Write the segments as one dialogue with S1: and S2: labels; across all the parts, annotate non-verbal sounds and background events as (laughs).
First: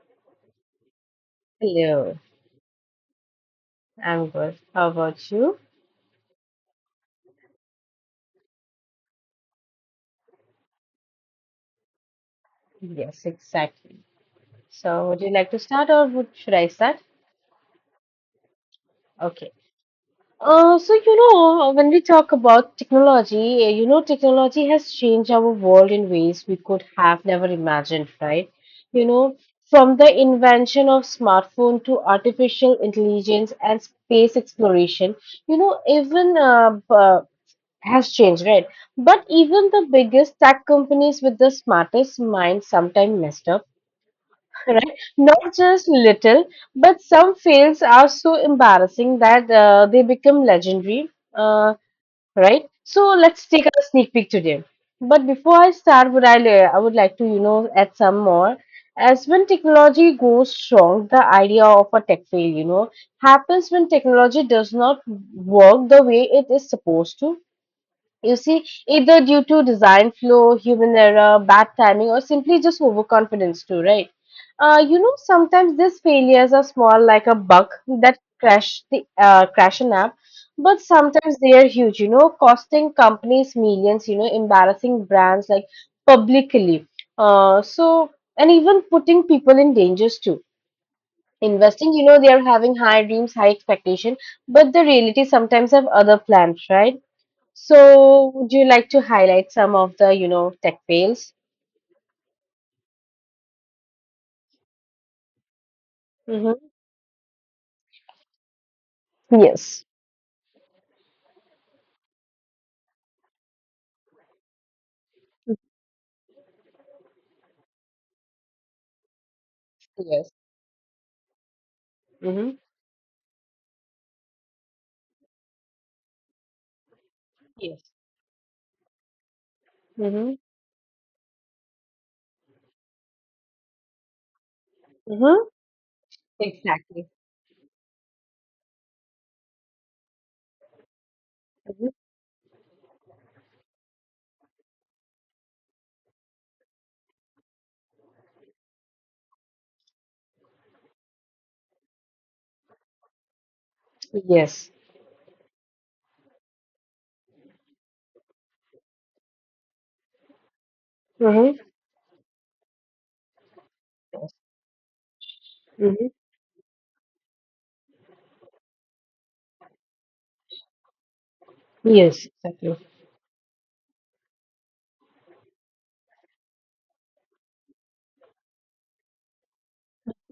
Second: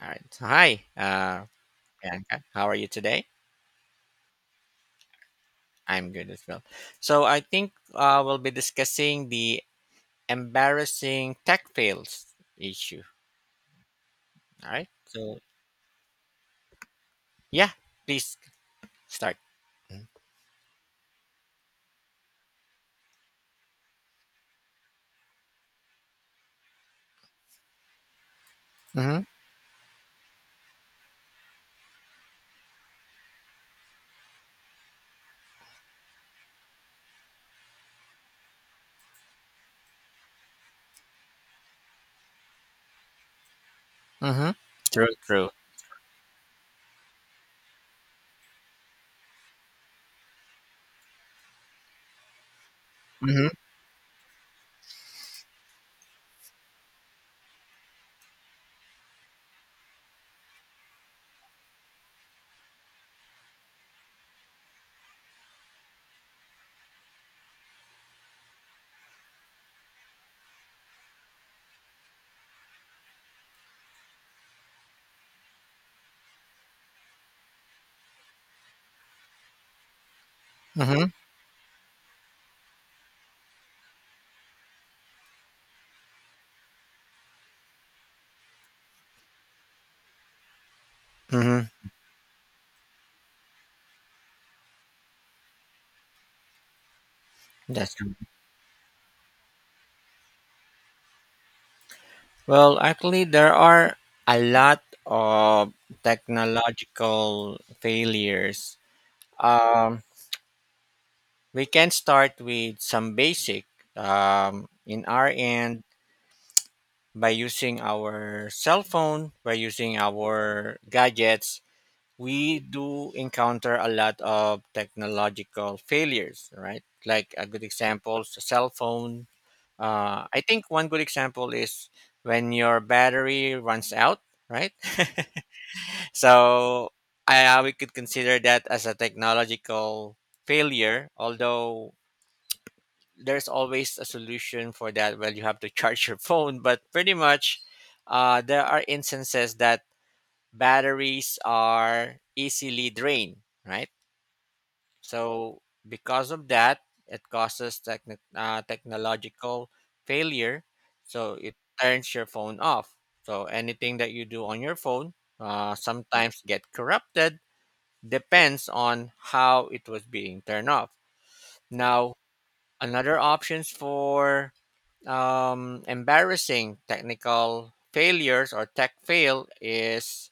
S1: All right. So, hi,
S2: Hello.
S1: Bianca. How are you today?
S2: I'm good. How about you?
S1: I'm good as well. So, I think we'll be discussing the embarrassing tech fails issue.
S2: Yes, exactly.
S1: All right.
S2: So, would you
S1: So,
S2: like to start or should I start?
S1: yeah, please start.
S2: Okay. When we talk about technology, technology has changed our world in ways we could have never imagined, right? You
S1: Mm-hmm.
S2: know, from the invention of smartphone to artificial intelligence and space exploration, you know, even uh, b- uh, has changed, right? But even the biggest tech companies with the smartest minds sometimes messed up,
S1: Mm-hmm.
S2: (laughs) right?
S1: True. True.
S2: Not just little, but some fails are so embarrassing that they become legendary, uh, right? So let's
S1: Mm-hmm.
S2: take a sneak peek today. But before I start, I would like to, add some more. As when technology goes wrong, the idea of a tech fail, happens when technology does not work the way it is supposed to, you see, either due to design flaw, human error, bad timing, or simply just overconfidence, too, right? Sometimes these failures are small, like a bug that crash an app, but
S1: Mm-hmm.
S2: sometimes they are huge. You know, costing companies millions. You know, embarrassing brands like publicly. Uh, so and even putting people in dangers too.
S1: Mm-hmm.
S2: Investing, you know, they are having high dreams, high expectation, but the reality sometimes have other plans, right?
S1: That's true.
S2: So, would you like to highlight some of the, tech fails?
S1: Well, actually, there are a lot of
S2: Mm-hmm.
S1: technological failures.
S2: Yes.
S1: Um, we can start with some basic. In our end, by using our cell phone, by using
S2: Yes.
S1: our gadgets,
S2: Mm-hmm.
S1: we do encounter a lot of technological failures, right? Like a good
S2: Yes.
S1: example, cell phone.
S2: Mm-hmm.
S1: I think one good example is when your battery runs out, right? (laughs)
S2: Mm-hmm.
S1: So
S2: Exactly.
S1: we could consider that as a technological failure,
S2: hmm
S1: although there's always a solution for that. Well, you have to (laughs) charge your phone, but pretty much, there are instances that batteries are easily drained, right?
S2: Yes.
S1: So because of that, it causes technological failure. So it
S2: Mm-hmm.
S1: turns your phone off. So anything that you
S2: Yes.
S1: do on your phone
S2: Mm-hmm.
S1: sometimes get corrupted. Depends on how it was being turned off. Now,
S2: Yes. Exactly.
S1: another options for embarrassing technical failures or tech fail is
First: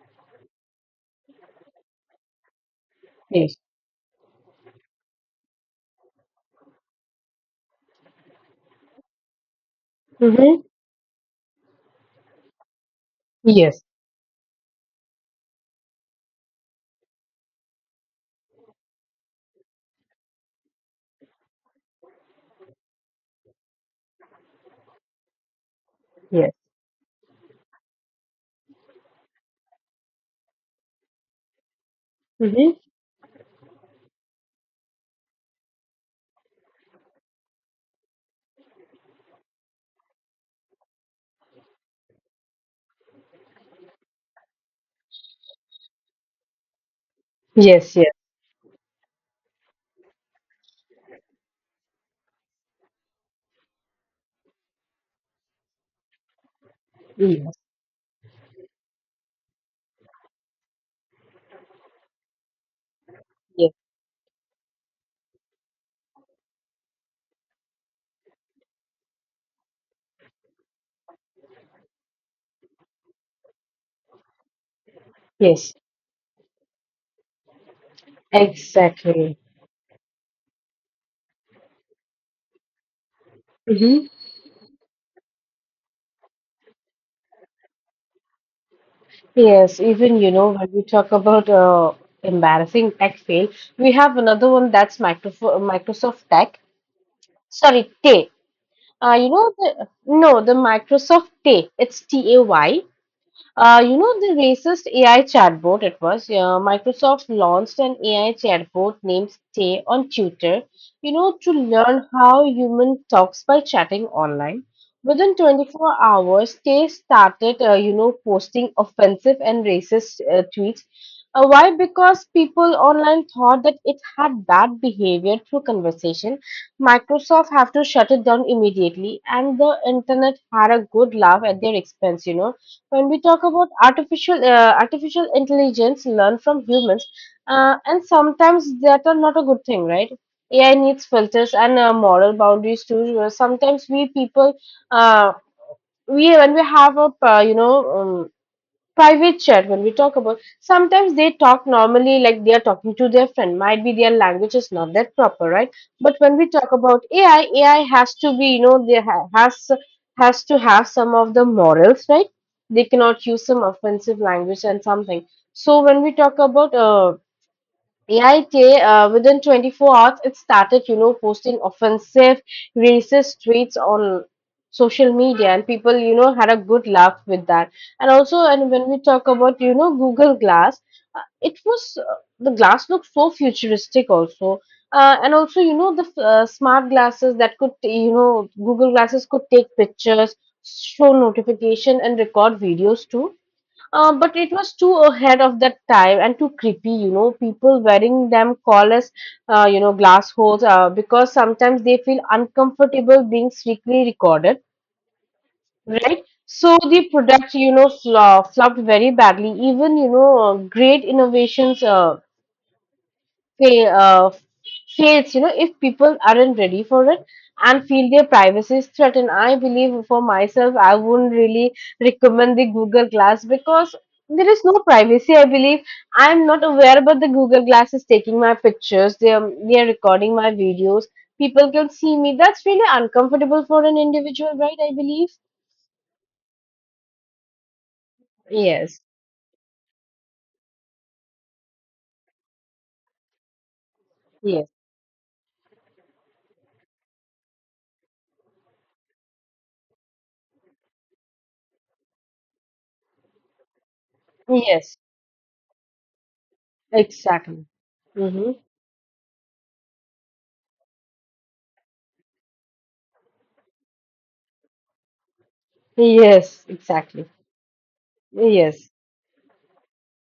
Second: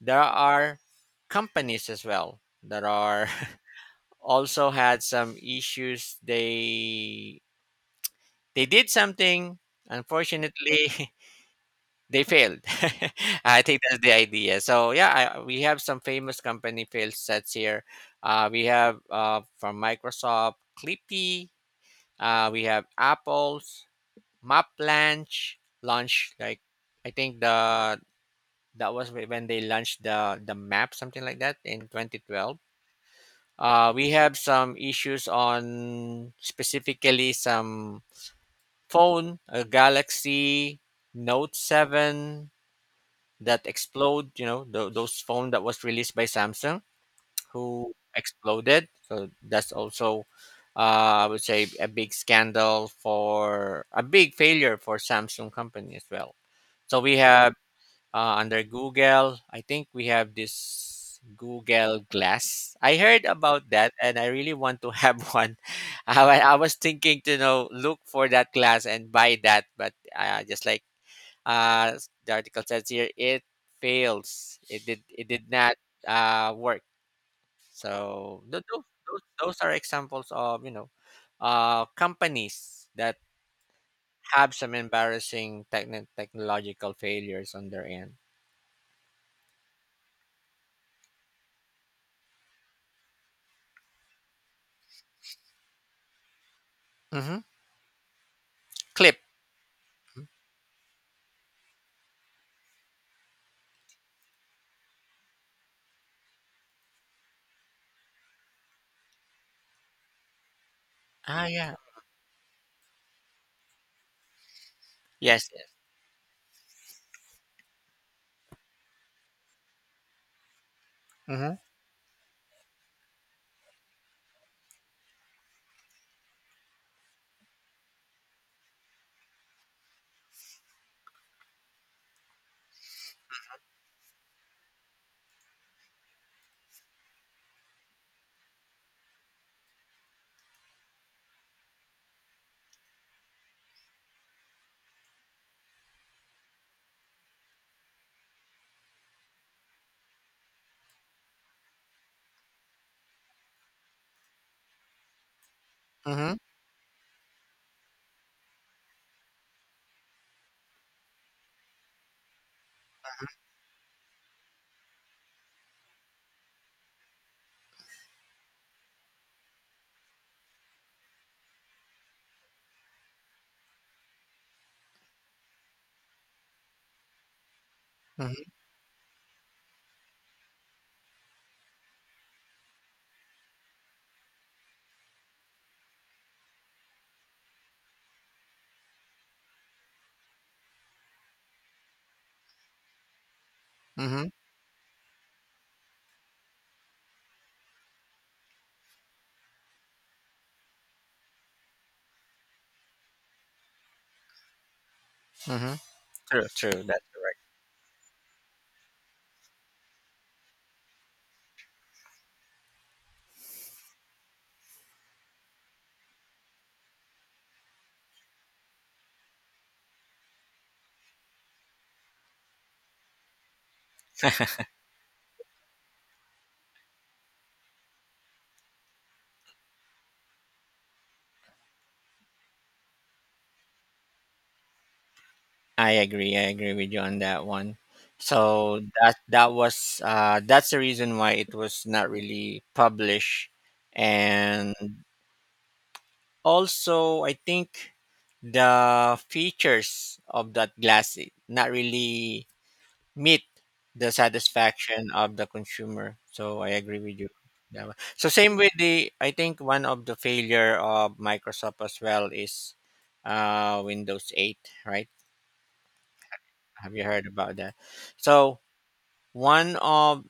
S1: there are companies as well that are
S2: Yes.
S1: (laughs) also had some issues, they did something
S2: Mm-hmm.
S1: unfortunately, (laughs) they failed. (laughs) I think
S2: Yes.
S1: that's the idea. So, yeah, we have some famous company fail sets here. We have from Microsoft Clippy. We have Apple's map launch
S2: Yes.
S1: like. I think the that was when they launched the map, something like that, in 2012.
S2: Mm-hmm.
S1: We have some issues on specifically some phone, a Galaxy Note 7 that explode, those phone that was released by Samsung, who
S2: Yes. Yes.
S1: exploded. So that's also, I would say, a big scandal, for a big failure for Samsung company as well. So we have,
S2: Yes.
S1: under Google, I think we have this Google Glass. I heard about
S2: Yes.
S1: that, and I really want to have (laughs) one. I was thinking to look for that glass and buy that, but just like, uh, the article says here, it fails. It did
S2: Yes.
S1: not work. So tho- tho- those
S2: Exactly.
S1: those are examples of companies that
S2: Mm-hmm.
S1: have some embarrassing technological failures on their end.
S2: Yes. Even you know when we talk about embarrassing tech fail, we have another one that's Microf Microsoft Tech.
S1: Hmm.
S2: Sorry, Tay.
S1: Clip.
S2: You know the no, the Microsoft Tay. It's Tay. The racist AI chatbot it was. Microsoft launched an AI chatbot named Stay on Tutor, you know,
S1: Ah,
S2: to
S1: yeah.
S2: learn how human talks by chatting online. Within
S1: Yes. Yes.
S2: 24 hours, Stay started, posting offensive and racist tweets.
S1: Mm-hmm.
S2: Why? Because people online thought that it had bad behavior through conversation. Microsoft have to shut it down immediately, and the internet had a good laugh at their expense. You know, when we talk about artificial intelligence, learn from humans, and sometimes that are not a good thing, right? AI needs filters and moral boundaries too. Sometimes we people, uh, we when we have a private chat when we talk about, sometimes they talk normally like they are talking to their friend. Might be their language is not that proper, right? But
S1: Mm-hmm.
S2: when we talk about ai has to be, you know, has to have some of the morals, right? They cannot use some offensive language and something. So when we talk about AIT, within 24 hours, it started, you know, posting offensive, racist tweets on social media, and people, you know, had a good laugh with that. And also,
S1: Mm-hmm.
S2: and when we talk about, you know, Google Glass, it was the glass looked so futuristic, also. And also, you know, the smart glasses that could, you know, Google glasses could take pictures, show notification, and record videos too.
S1: Mm-hmm.
S2: But it was too ahead of that time and too creepy, you know. People wearing them call us, you know, glass holes because sometimes they feel uncomfortable being strictly recorded,
S1: Mm-hmm.
S2: right?
S1: True. True.
S2: So
S1: That's
S2: the
S1: correct.
S2: product, you know, flopped very badly. Even, great innovations fail, uh, fails, you know, if people aren't ready for it and feel their privacy is threatened. I believe for myself, I wouldn't really recommend the Google Glass because there is no privacy. I believe I'm not aware about the Google Glass is taking my pictures. They are recording my videos. People can see me. That's really uncomfortable for an individual, right? I believe.
S1: I agree. I agree with you on that one. So
S2: Yes.
S1: that's the reason why it was not really published,
S2: Yes.
S1: and also, I think the features of that glass, not really meet the
S2: Yes.
S1: satisfaction of the consumer. So I agree with you.
S2: Exactly.
S1: Yeah. So same
S2: Mm-hmm.
S1: with the, I think one of the failure of Microsoft as well is Windows 8, right?
S2: Yes.
S1: Have you heard
S2: Exactly.
S1: about that? So
S2: Yes.
S1: one of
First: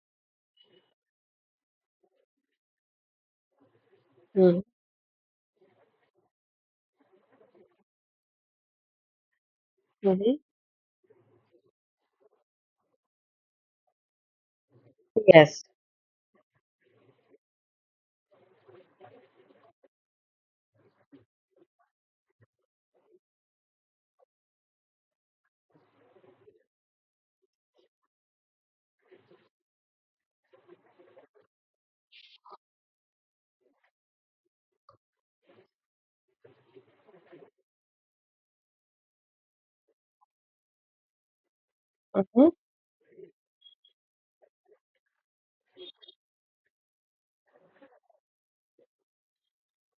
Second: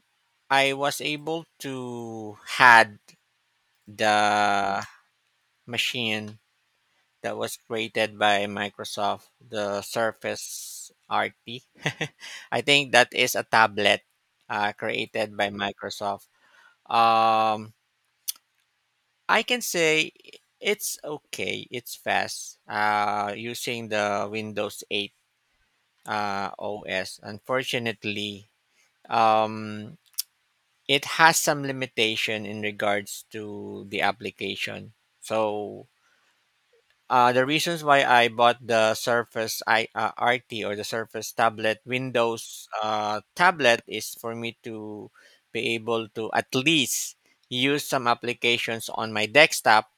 S1: I was able to had
S2: Mm-hmm.
S1: the machine that was created by Microsoft, the Surface RT. (laughs) I think that is a tablet created by
S2: Yes.
S1: Microsoft. Um, I can say it's okay. It's fast using the Windows 8 OS. Unfortunately, um, it has some limitation in regards to the application. So, the reasons why I bought the Surface RT, or the Surface tablet,
S2: Mhm.
S1: Windows tablet, is for me to be able to at least use some applications on my desktop,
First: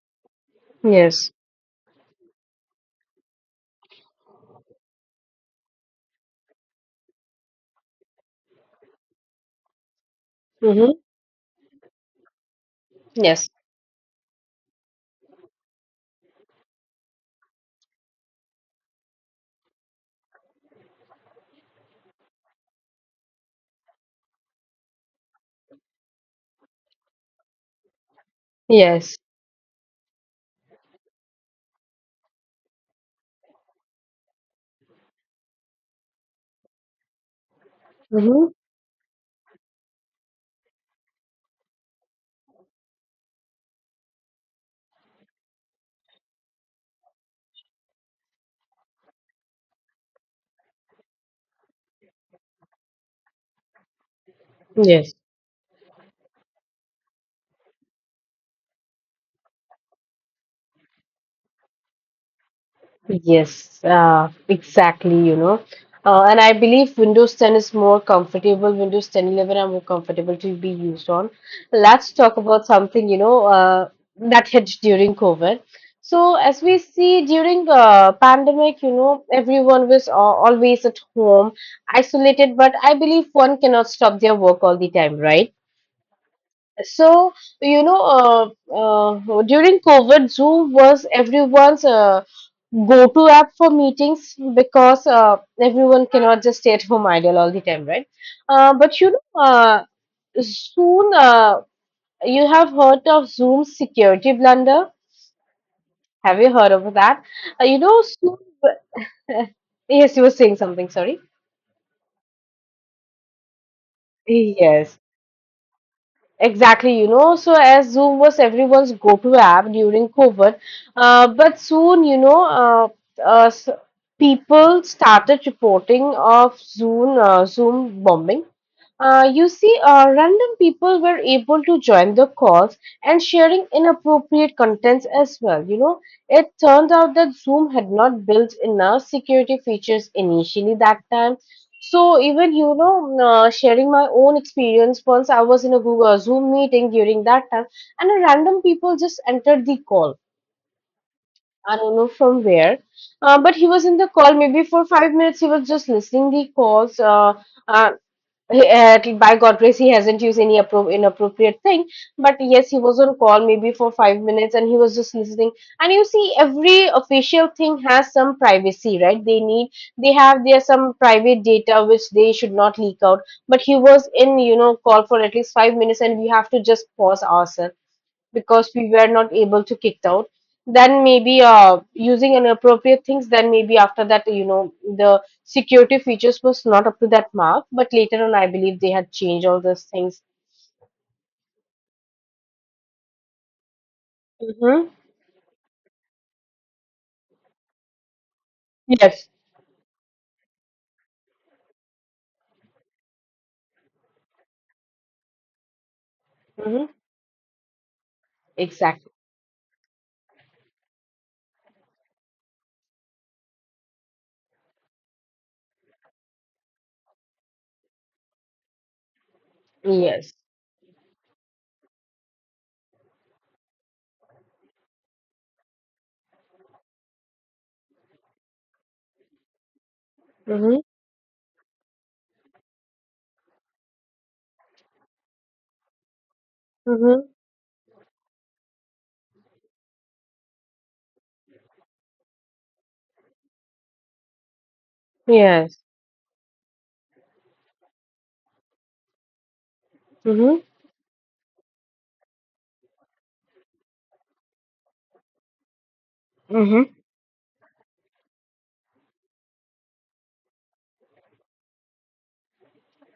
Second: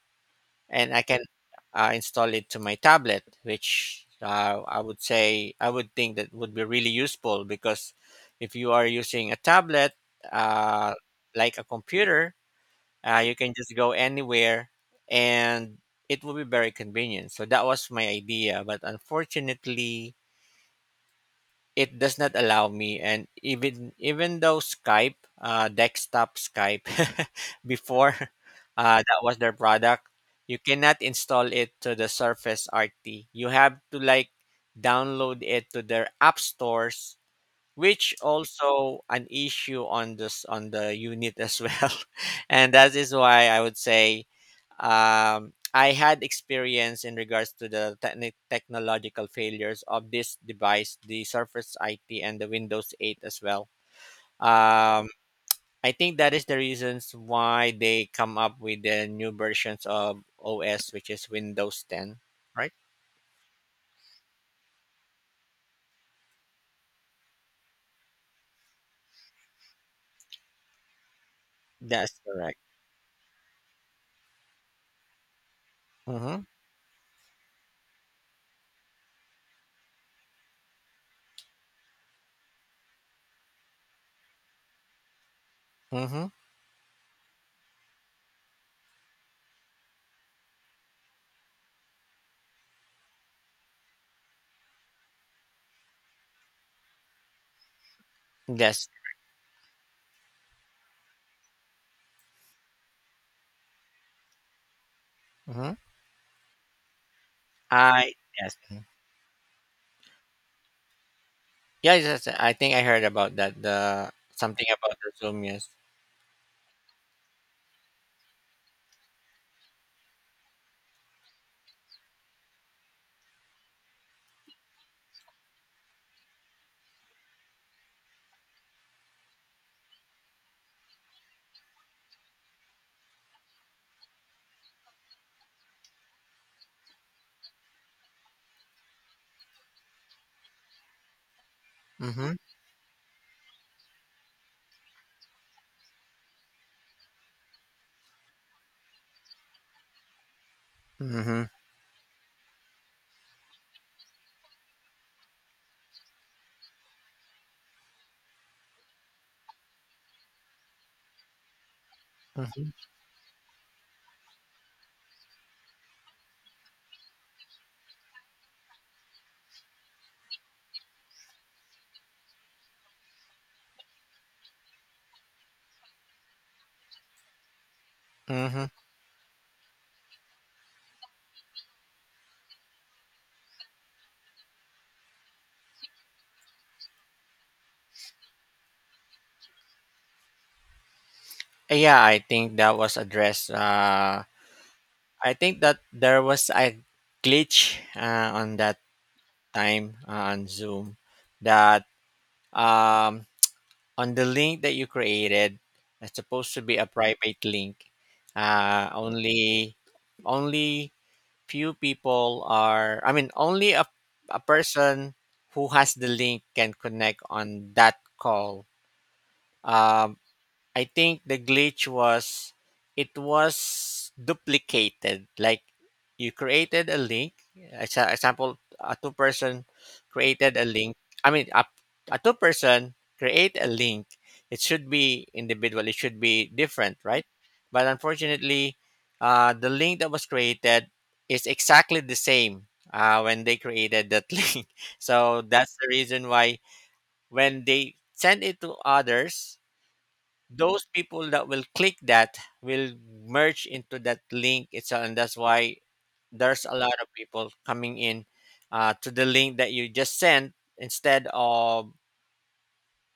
S1: and I can
S2: Yes.
S1: install it to my tablet, which I would think that would be really useful, because if you are using a tablet,
S2: Mm-hmm.
S1: uh, like a computer, you
S2: Yes.
S1: can just go anywhere and it will be very convenient. So that was my idea, but unfortunately, it does not allow me. And even though Skype, desktop Skype, (laughs) before,
S2: Yes.
S1: that was their product, you cannot install it to the Surface RT. You have to like download it to their app stores, which
S2: Mm-hmm.
S1: also an issue on the unit as well. (laughs) And that is why I would say, I had experience in regards to the technological failures of this device, the Surface it and the Windows 8 as well. um,
S2: Yes.
S1: I think that is the reasons why they come up with the new versions of OS, which is Windows 10.
S2: Yes. Exactly. And I believe Windows 10 is more comfortable. Windows 10, 11 are more comfortable to be used on. Let's
S1: That's
S2: talk
S1: correct.
S2: about something. That hit during COVID. So
S1: Mm-hmm.
S2: as we see during pandemic, you know, everyone was always at home, isolated. But I believe one cannot stop their work all the time, right?
S1: Mm-hmm.
S2: So, during COVID, Zoom was everyone's go-to app for meetings because everyone cannot just stay at home idle all the time, right?
S1: Yes.
S2: But you know, soon You have heard of Zoom's security blunder.
S1: Mm-hmm.
S2: Have you heard of that? Uh, you know,
S1: I
S2: soon,
S1: yes
S2: (laughs) yes, you were saying something, sorry.
S1: Yeah, yes, yes, I think I heard about that. The something about
S2: Yes.
S1: the Zoom, yes.
S2: Exactly, you know, so as Zoom was everyone's go-to app during COVID, but soon, you know, s- people started reporting of Zoom bombing. Random people were able to join the calls and sharing inappropriate contents as well. You know, it turned out that Zoom had not built enough security features initially that time, so
S1: Mm-hmm.
S2: even you know, sharing my own experience. Once I was in a Google Zoom meeting during that time, and a random people just entered the call.
S1: Mm-hmm.
S2: I don't know from where, but he was in the call maybe for 5 minutes. He was just listening the calls. Uh, by God grace, he hasn't used any inappropriate thing. But
S1: Mm-hmm.
S2: yes, he was on call maybe for 5 minutes and he was just listening. And you see, every official thing has some privacy, right? They have their some private data which they should not leak out. But he was in, you know, call for at least 5 minutes and we have to just pause ourselves
S1: Mm-hmm.
S2: because we were not able to kicked out then maybe using inappropriate things then maybe after that, you know, the security features was not up to that mark, but later on I believe they had changed all those things.
S1: Yeah, I think that was addressed.
S2: Mm-hmm.
S1: I think that there was a glitch on that
S2: Yes.
S1: time, on Zoom, that um, on the link that you created, it's supposed to be a
S2: Mm-hmm.
S1: private link. Uh,
S2: Exactly.
S1: only only few people are, I mean, only a person who has the link can connect on that call. um,
S2: Yes.
S1: I think the glitch was it was duplicated. Like, you created a link. As a example, a two-person created a
S2: Mm-hmm.
S1: link. I mean, a two-person create a link. It should be individual. It should be different,
S2: Mm-hmm.
S1: right? But unfortunately, the link that was created is exactly the same when they created that (laughs) link. So that's
S2: Yes.
S1: the reason why, when they send it to others,
S2: Mm-hmm.
S1: those people that will click that will merge into that link itself. And that's why there's a lot
S2: Mm-hmm.
S1: of people coming in to the link that you just sent, instead of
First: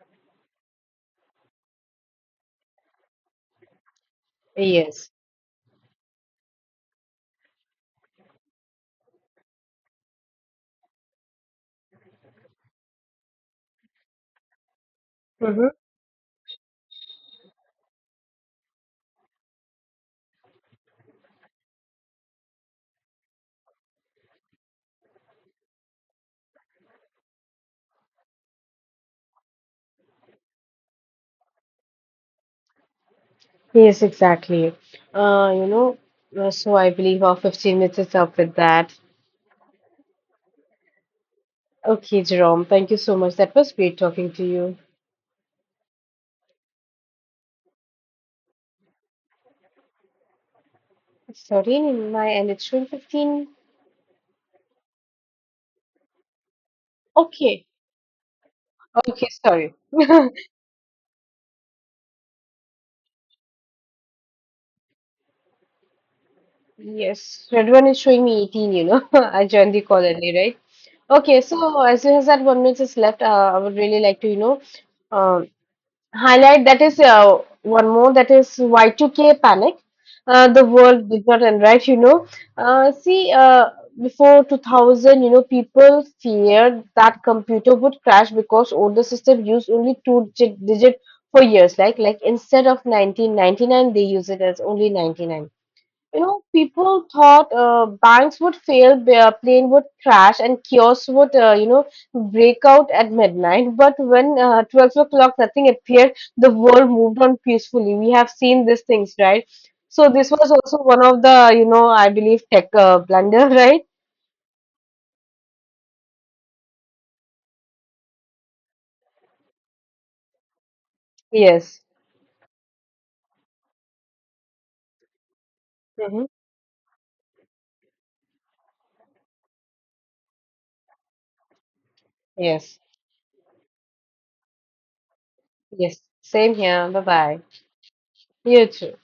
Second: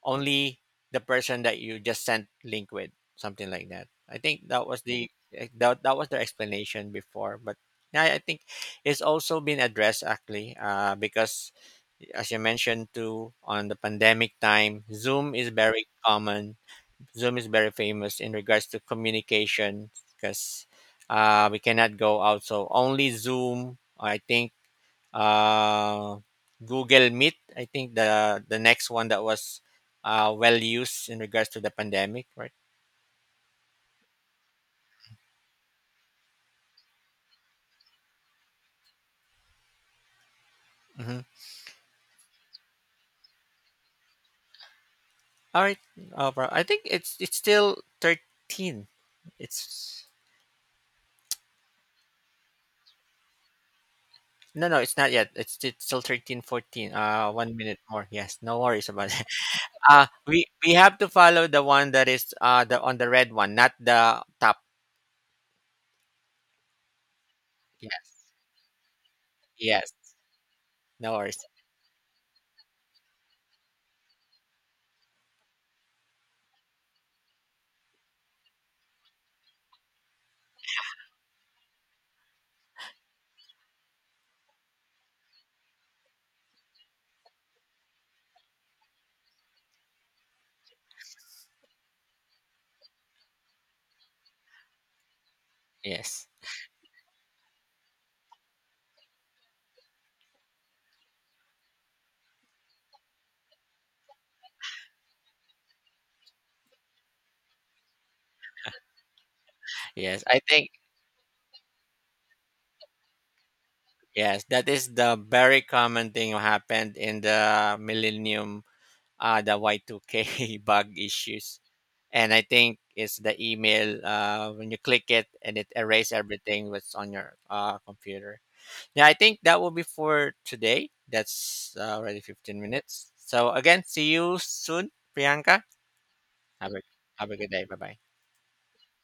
S1: only the person that you just sent link with, something like that. I think that was
S2: Yes.
S1: their explanation before, but yeah, I think it's also been addressed actually, because as you mentioned too, on the pandemic time,
S2: Mm-hmm.
S1: Zoom is very famous in regards to communication, because we cannot go out. So only Zoom, I think, uh, Google Meet, I think the next one that was well used in regards to the pandemic, right?
S2: Yes. Exactly. uh, you know I believe our 15 minutes is up with that.
S1: Mm-hmm.
S2: Okay, Jerome, thank you so much. That was great talking to you.
S1: All right, bro, I think it's still 13. It's
S2: 13 in my and it's showing 15.
S1: no, no, it's not yet. It's still 13 14. 14. One
S2: Okay,
S1: minute more. Yes, no worries about (laughs) it.
S2: okay, sorry. (laughs)
S1: We have to follow the one that is the on the red one, not the top.
S2: Yes, red one is
S1: Yes.
S2: showing me 18, you know. (laughs) I joined the call
S1: Yes.
S2: early, right?
S1: No worries.
S2: Okay, so as soon as that one minute is left, I would really like to, um. highlight that is one more that is Y2K panic. The world did not end right, you know. Uh, see, uh, Before 2000, you know, people feared that computer would crash because older system used only digit for years. Like instead of 1999, they use it as only 99. You
S1: Yes.
S2: know, people thought banks would fail, their plane would crash, and kiosks would, break out at midnight. But when 12 o'clock, nothing appeared, the world moved on peacefully. We have seen these things, right? So
S1: Yes.
S2: this
S1: I
S2: was
S1: think
S2: also one of the, you know, I believe tech blunder, (laughs) right?
S1: yes, that is the very common thing happened in the millennium, the Y2K (laughs) bug issues.
S2: Yes.
S1: And I think it's the email, when you click it and it erase
S2: Mm-hmm.
S1: everything that's on your computer. Yeah, I think that will be for today. That's already 15
S2: Yes.
S1: minutes. So again, see you soon, Priyanka.
S2: Yes. Same
S1: Have a
S2: here. Bye
S1: have a
S2: bye.
S1: good day. Bye bye.
S2: You too.